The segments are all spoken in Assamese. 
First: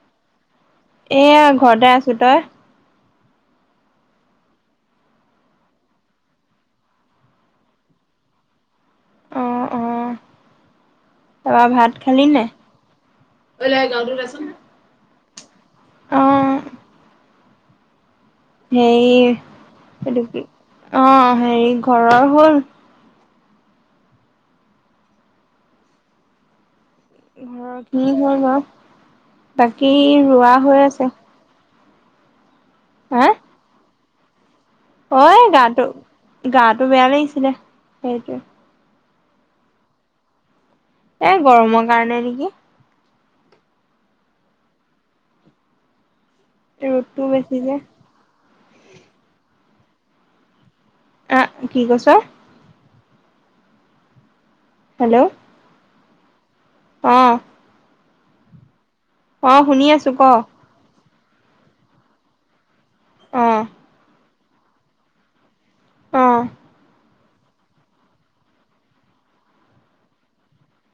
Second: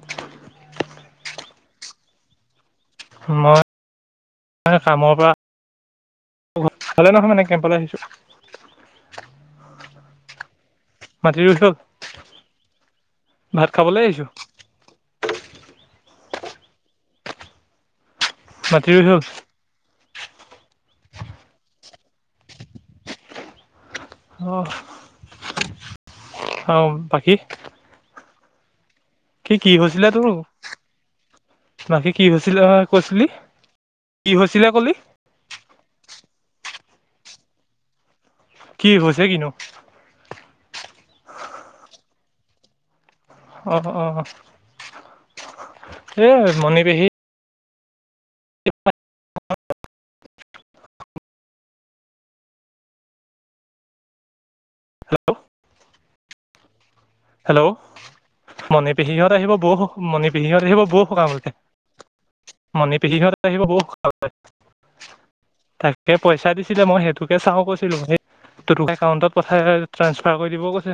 [unintelligible] এয়া ঘৰতে আছো তই? মই কামৰ পৰা - ভালে নহয় মানে কেম্পলৈ আহিছো। অঁ, অঁ। মাটি ৰুই তাৰপা হ'ল ভাত খালি নে? ভাত খাবলৈ আহিছো অঁ। মাটি ৰুই হ'ল হেৰি সেইটো কি, অঁ হেৰি ঘৰৰ হ'ল। অঁ। অঁ বাকী। কি হব, বাকী ৰোৱা হৈ আছে। ৰাতি হৈছিলে কৈছিলি, কি হৈছিলে কলি? অঁ এ গাটো, গাটো বেয়া লাগিছিলে সেইটোৱে। কি হৈছে কিনো? এ গৰমৰ কাৰণে নিকি। অহ অহ অ' সেয়েহে। ৰ'দটোও বেছি যে। [unintelligible] কা কি কৈছ? হেল্লৌ' অঁ' হেল্লৌ' মণি পিহীহত অ আহিব বৌ শুনি আছো মণি ক পিহীহত আহিব বৌ সকামলে। মণি পিহীহত অ আহিব বৌ সকামলে। তাকে অ পইচা দিছিলে মই সেইটোকে চাও কৈছিলো। সেই তোটো একাউন্টত- সে এ ট্ৰাঞ্চফাৰ কৰি দিব কৈছে।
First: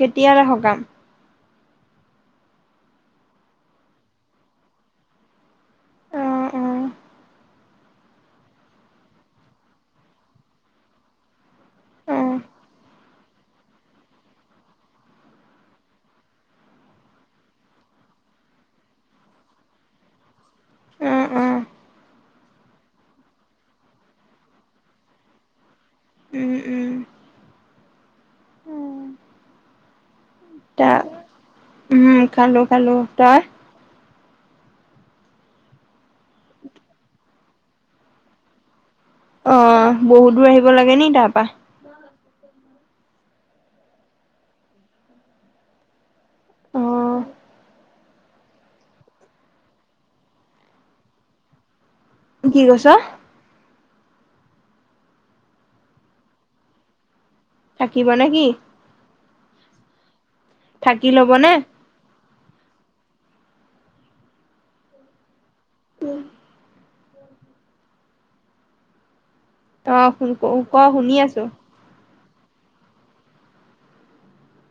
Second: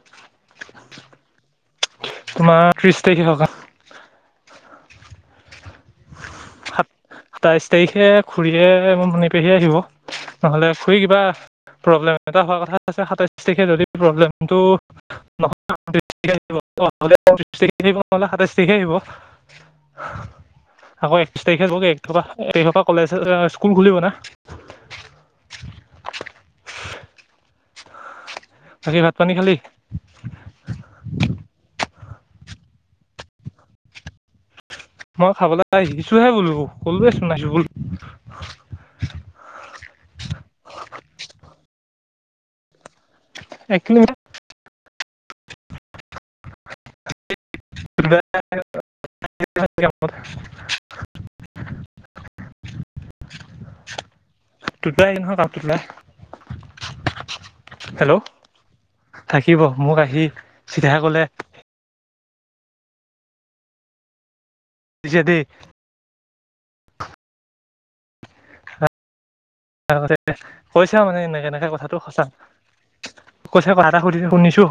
কেতিয়াৰে সকাম। [inaudible] তোমা ত্ৰিশ তাৰিখে সকা- অ অ সাত সাতাইশ তাৰিখে খুৰীয়ে মনি পেহীয়ে আহিব। নহ'লে ফুৰি কিবা অ প্ৰব্লেম এটা হোৱা কথা আছে সাতাইছ তাৰিখে যদি প্ৰব্লেমটো- নহলে তাৰিখ আহিব নালাগে নহলে পচিশ তাৰিখে আহিব নহ'লে সাতাইছ তাৰিখে আহিব। [inaudible] আকৌ এক অ অ তাৰিখে গৈ এক তাৰিখপা এক তাৰিখপা কলেজ স্কুল খুলিব না। উম উম' বাকি ভাত পানী খালি। তা উম খালো খালো, তই। ময় খাবলৈ আহিছোহে বোলো ক'লোৱেছোন নাইখোৱা বোলি। অঁ বহুত দূৰ আহিব লাগে নি তাৰপা। অঁ' এক কিলোমিটা। অঁ' [unintelligible] কি কৈছ? তোতলা ই নহয় কাক টোতলাই থাকিব হেল্ল'। নে কি থাকিব মোক আহি- চিধাই থাকি ক'লে ল'ব নে? সিহঁতি- উম' অ তাৰ আগতে ক কৈছা আও শুনি মানে আছো এনেকে তেনেকে কথাটো সঁচা। কৈছে কথা এটা সুধিছ শুনিছো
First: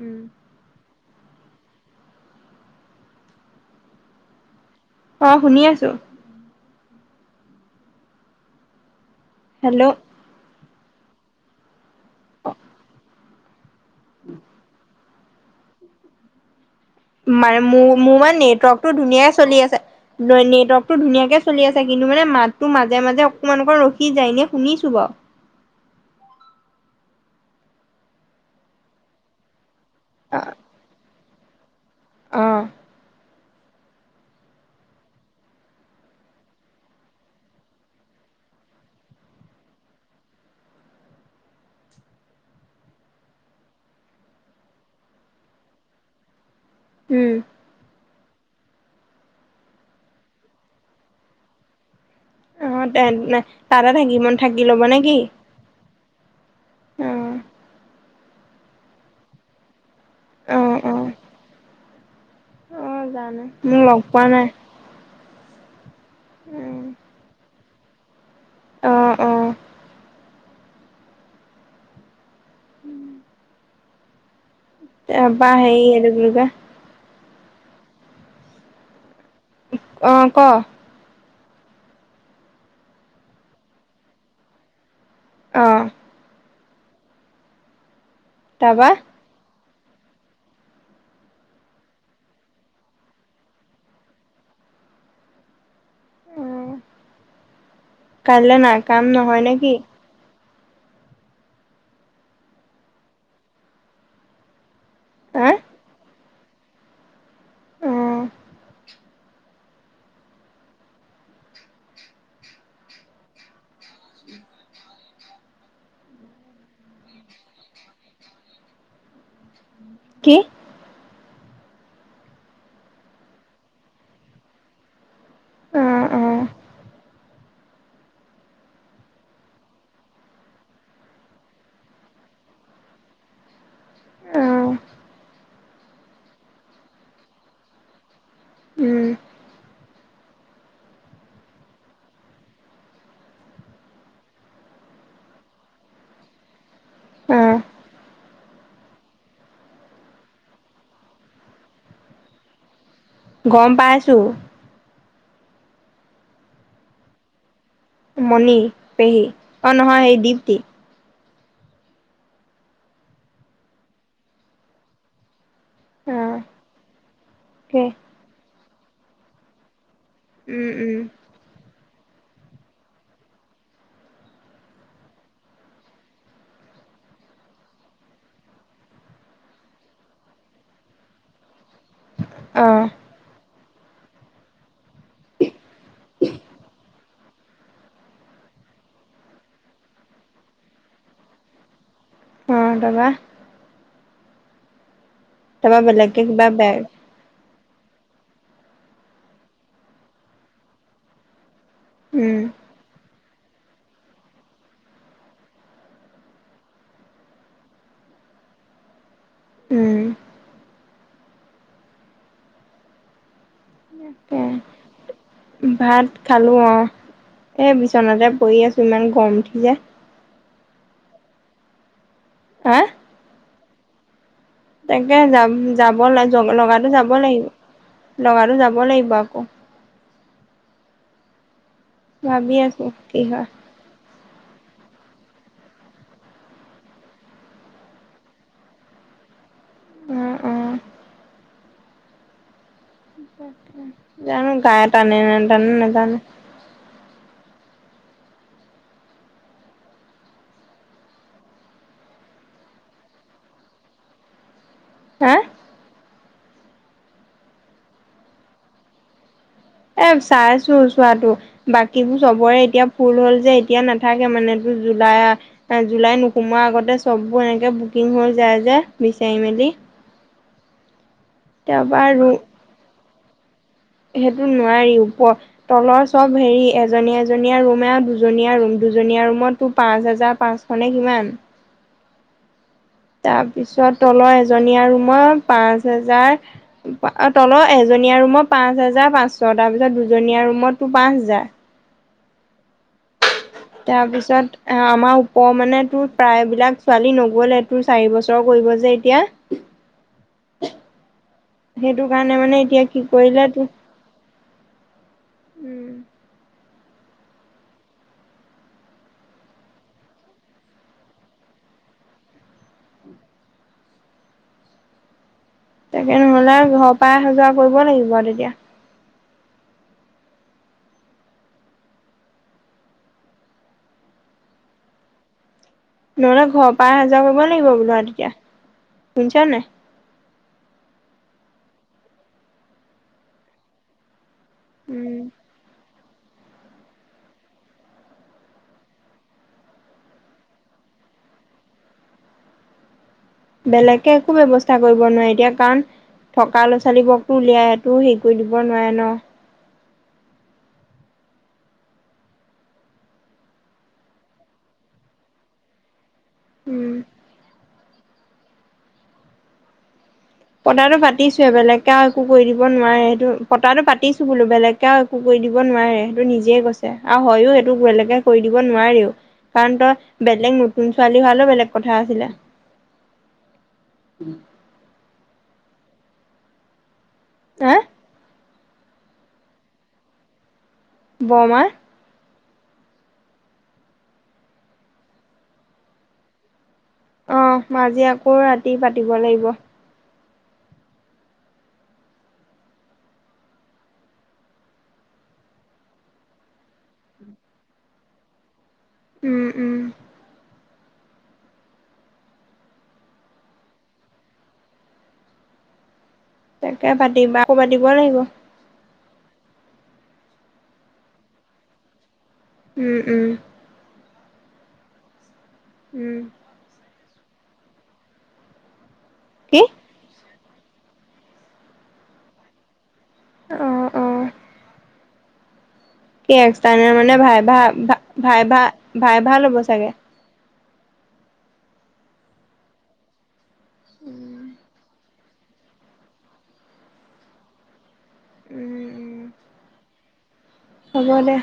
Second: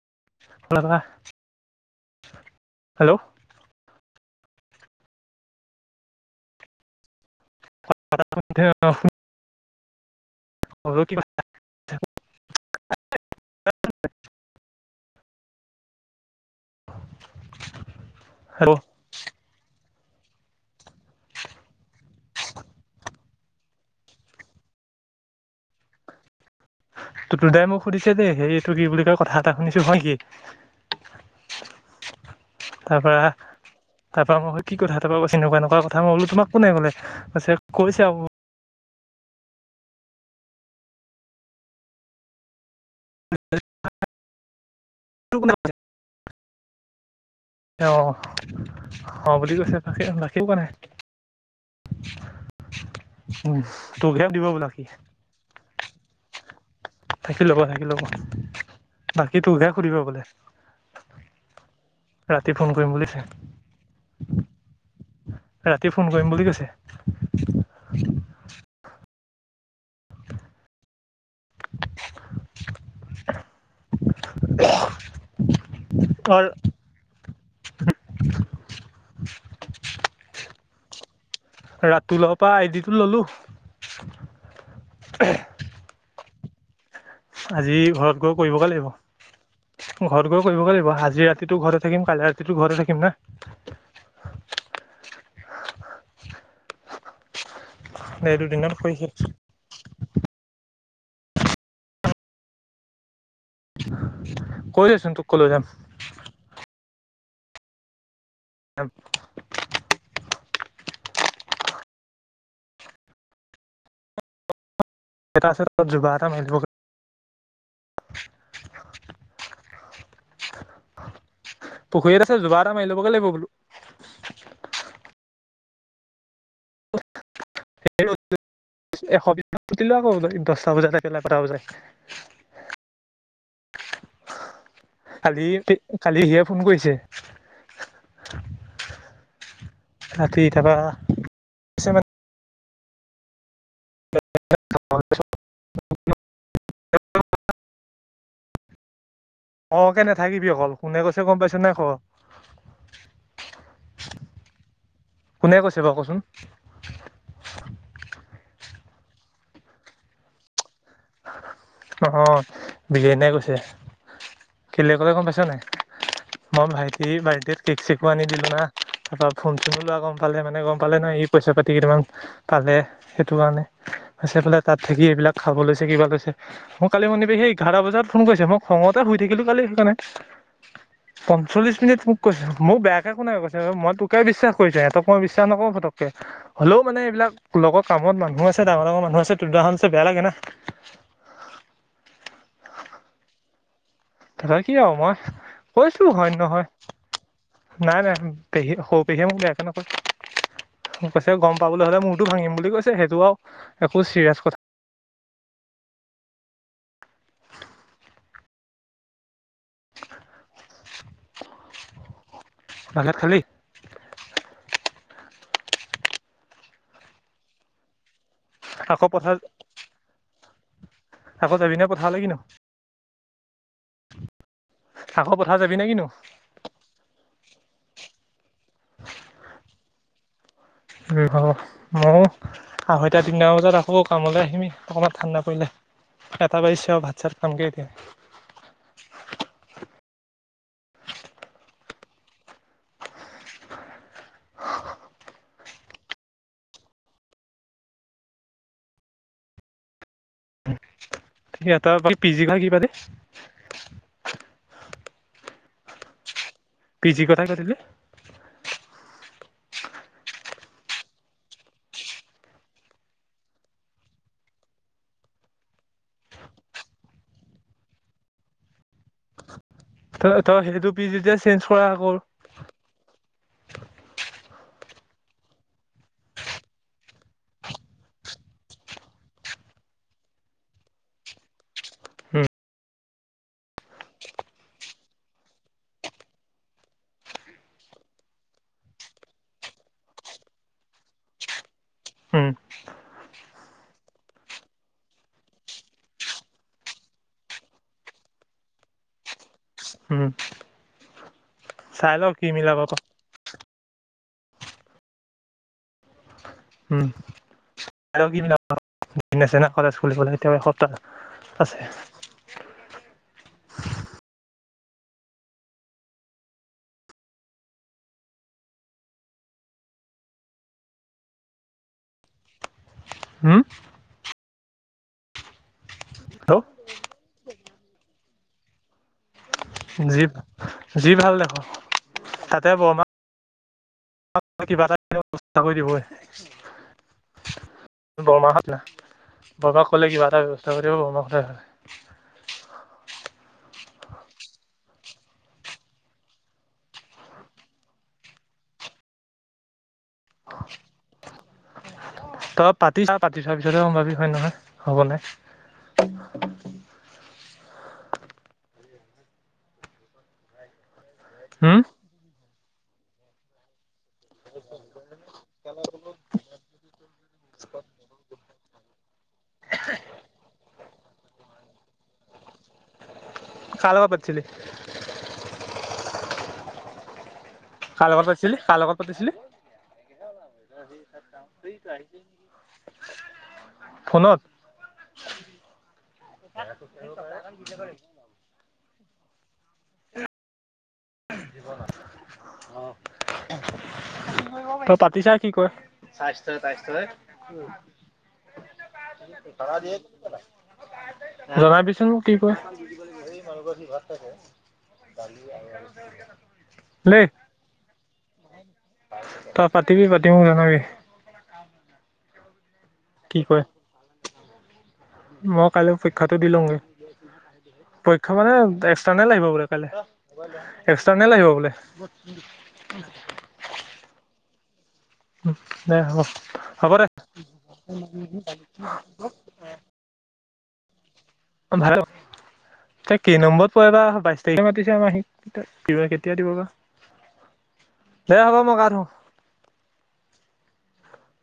উম লাকা। হেল্লৌ' অঁ শুনি আছো। [unintelligible] হেল্লৌ' [unintelligible] অ' [inaudible] মানে মো মোৰ মানে হেল্ল' নেটৱৰ্কতটো ধুনীয়াই চলি আছে। ন নেটৱৰ্কতটো ধুনীয়াকে চলি আছে কিন্তু মানে মাতটো মাজে মাজে অকমান অকমান ৰখি যায় এনেই শুনিছো বাৰু। টুটু দাই মোক সুধিছে যে সেই এইটো কি বুলি কয় কথা এটা শুনিছো হয় কি। অ অ'। তাৰ পৰা তাৰ পৰা মই কি কথা তাৰ পৰা কৈছে এনেকুৱা এনেকুৱা কথা মই বোলো তোমাক কোনে ক'লে কৈছে আৰু। [inaudible] উম। অ', অ', বুলি কৈছে [unintelligible] অ উম, তাতে তোক থাকি হে মন দিব থাকি বোলাক ল'ব সি। নে কি থাকি ল'ব থাকি ল'ব বাকী তোকহে সুধিব বোলে। অ অ অ ৰাতি ফোন অ কৰিম বুলিছে, জানো মোক লগ পোৱা নাই ৰাতি ফোন কৰিম বুলি কৈছে। অ অ [inaudible] উম। [inaudible] এ আব্বা হেৰি এইটো কি অ কয় অ', ক। ৰাতুলৰ পৰা আইডিটো ল'লো। অ'। আজি ঘৰত গৈ কৰিবগে তাৰপা লাগিব। ঘৰত গৈ কৰিবগৈ লাগিব। আজি ৰাতিটো ঘৰতে থাকিম কাইলৈ ৰাতিটো ঘৰতে থাকিম না। অ', এই কাইলৈ দুদিনত নাই কৰি কাম শেষ নহয় নে কি? কৰি আছো তোক হা ক'লৈ যাম। উম। [inaudible] এটা আছে [unintelligible] কি? পুখুৰী এটা আছে জোগাৰ এটা মাৰি ল'বগে লাগিব বোলো। অ', অ'। [inaudible] [unintelligible] দহটা বজাতে [unintelligible] অ কালি ৰাতি কালি হেৰিয়ে ফোন কৰিছে। উম। ৰাতি তাৰপৰা কৈছে মানে [inaudible] অ'। অ', অ', কে নাথাকিবি অকল কোনে কৈছে গম পাইছ নাই ক। গম পাইছো। কোনে কৈছে বাৰু কচোন? মণি পেহী অ' নহয় এই দীপ্তি। অ', বিৰেণ দাই কৈছে কেলে ক'লে গম পাইছ নে নাই? অ মই ভাইটিৰ বাৰ্থডেত কেক কে চেকো আনি দিলো না তাৰপৰা ফোন চোনো লোৱা গম পালে মানে উম গম পাল উম নহয় সি পইচা পাতি কেইটামান পালে সেইটো কাৰণে। কৈছে বোলে তাত থাকি এইবিলাক খাব লৈছ কিবা লৈছে। মোক কালি মণি পেহীয়ে এঘাৰটা বজাত ফোন কৰিছে মই খঙতে শুই থাকিলো কালি সেইকাৰণে। পঞ্চল্লিশ মিনিট মোক কৈছে, অ মইয়ো বেয়া মোকে শুনাই কৈছে মই তোকে বিশ্বাস কৰিছোঁ এহঁতক মই বিশ্বাস নকৰো ফতকে। হ'লেও মানে এইবিলাক লগত কামত মানুহ আছে ডাঙৰ ডাঙৰ মানুহ আছে টুটু মাহঁত আছে বেয়া লাগে না। [inaudible] অহ তাপা? তাপা কি আৰু মই তাৰপা কৈছো বেলেগকে হয়নে কিবা বেগ নহয়। নাই নাই পেহী সৰু পেহীয়ে মোক বেয়াকৈ নকয়। কৈছে গম পাবলৈ হলে মূৰতো উম ভাঙিম বুলি কৈছে সেইটো আৰু একো চিৰিয়েছ কথা উম। ভাত চাট খালি? [unintelligible] ভাত খালো অ, এই বিচনাতে পৰি আছো আকৌ ইমান পথাৰ গৰম উঠি যায়। আকৌ যাবিনে পঠালে কি নো? কাৰ তাকে আকৌ যাম পথাৰ যাবিনে যাব কিনো লগা যাব লাগিব লগাটো যাব লাগিব আকৌ। উম অ ময়ো ভাবি আছো আঢ়ৈটা কি তিনিটা হয় মান বজাত আহো। অ কামলৈ আহিমে অকণমান ঠাণ্ডা পৰিলে এটা বাজিছে আৰু ভাত চাত খামগে এতিয়া। উম উম। জানো গা টানে নেটানে নাজানো। যি আটৰ ক, এই পিজি পা কি পাতে? চাৰ পি জি কথা কাটিলে এ চাইছো চোৱাটো বাকীবোৰ চবৰে এতিয়া ফুল হ'ল যে এতিয়া নাথাকে মানে তোৰ জুলাই জুলাই নোসোমোৱা আগতে চববোৰ এনেকে বুকিং হৈ যায় যে বিচাৰি মেলি ত তই সেইটো পি জি তে চেঞ্জ কৰা তাৰপৰা আকৌ ৰুম সেইটো নোৱাৰি ওপৰত। তলৰ চব হেৰি এজনী এজনীয়া ৰুম এৰা দুজনীয়া ৰুম দুজনীয়া ৰুমতো পাঁচ হাজাৰ পাঁচ মানে কিমান? উম তাৰপিছত তলৰ এজনীয়া ৰোমৰ পাঁচ হেজাৰ পা তলৰ এজনীয়া ৰুমত পাঁচ হাজাৰ পাঁচশ তাৰপিছত দুজনীয়া ৰুমতটো পাঁচ হাজাৰ। উম। তাৰ পিছত আ আমাৰ ওপৰৰ মানে তোৰ প্ৰায়বিলাক ছোৱালী নগ'লে তোৰ চাৰি বছৰৰ কৰিব যে এ তিয়া। উম। সেইটো চাই লওঁ কাৰণে কি মানে মিলাব এতিয়া পাৰ কি কৰিলে তোৰ উম উম। আৰু [inaudible] ন কলেজ খুলিবলৈ এতিয়াও এসপ্তাহ আছে। তাকে নহ'লে ঘৰৰ পা অহা যোৱা কৰিব লাগিব আৰু তেতিয়া। হুম? নহ'লে ঘৰ হেল্ল' পা অহা যোৱা কৰিব লাগিব বোলো আৰু তেতিয়া, শুনিছ নাই? যি যি ভাল দেখা তাতে বৰমা কিবা নহয় কিবা এটা ব্যৱস্থা কৰি দিবই। [inaudible] বৰমাহঁত না বৰমাক ক'লে কিবা এটা ব্যৱস্থা কৰি দিব বৰমাহঁতে। বেলেগকে একো ব্যৱস্থা কৰিব নোৱাৰি এতিয়া কাৰণ থকা ল'ৰা ছোৱালী বোৰকতো উলিয়াই টো হেই কৰি দিব নোৱাৰে ন। [inaudible] তই পাতি চা পাতি চোৱা পিছতহে গম পাবি হয় নহয় হ'ব নে। উম! পতাটো পাতিছোৱে হুম বেলেগকে আৰু একো কৰি দিব নোৱাৰে সেইটো পতাটো পাতিছো বোলো বেলেগ। তেওঁ একো কৰি দিব নোৱাৰে সেইটো নিজে কৈছে আৰু হয়ো সেইটো বেলেগে কৰি দিব নোৱাৰেও। কাৰণ তই বেলেগ নতুন ছোৱালী হোৱা হ'লে বেলেগ কথা আছিলে। কাৰ লগত পাতিছিলি। হা কাৰ লগত পাতিছিলি কাৰ লগত পাতিছিলি। বৰমাৰ। ফোনত। অ মই আজি আকৌ ৰাতি পাতিব লাগিব। [inaudible] তই পাতিছা কি কয় স্বাস্থ্যই স্বাস্থ্যই। উম পাৰ উম দি [inaudible] জনাবিচোন কি কয়। কালি [inaudible] তাকে পাতিবা আকৌ পাতিব লাগিব। তই পাতিবি পাতি মোক জনাবি। উম উম মইয়ো কালিৰ উম পৰীক্ষাটো দি লওঁগে। পৰীক্ষা মানে এক্সটাৰ্নেল আহিব কি বোলে কাইলে। এক্সটাৰ্নেল আহিব বোলে। অ অ উম দে হ'ব। কি হ'ব এক্সটাৰ্নেল দে মানে ভাই ভা ভাই ভা ভাইভা হ'ব চাগে। অ ভাই এ কে নম্বৰত পয় বা বাইশ উম, তাৰিখে মাতিছে আমা হি। হি বা কেতিয়া দিব বা, দে হ'ব মই গা ধো। উম, হ'ব দে।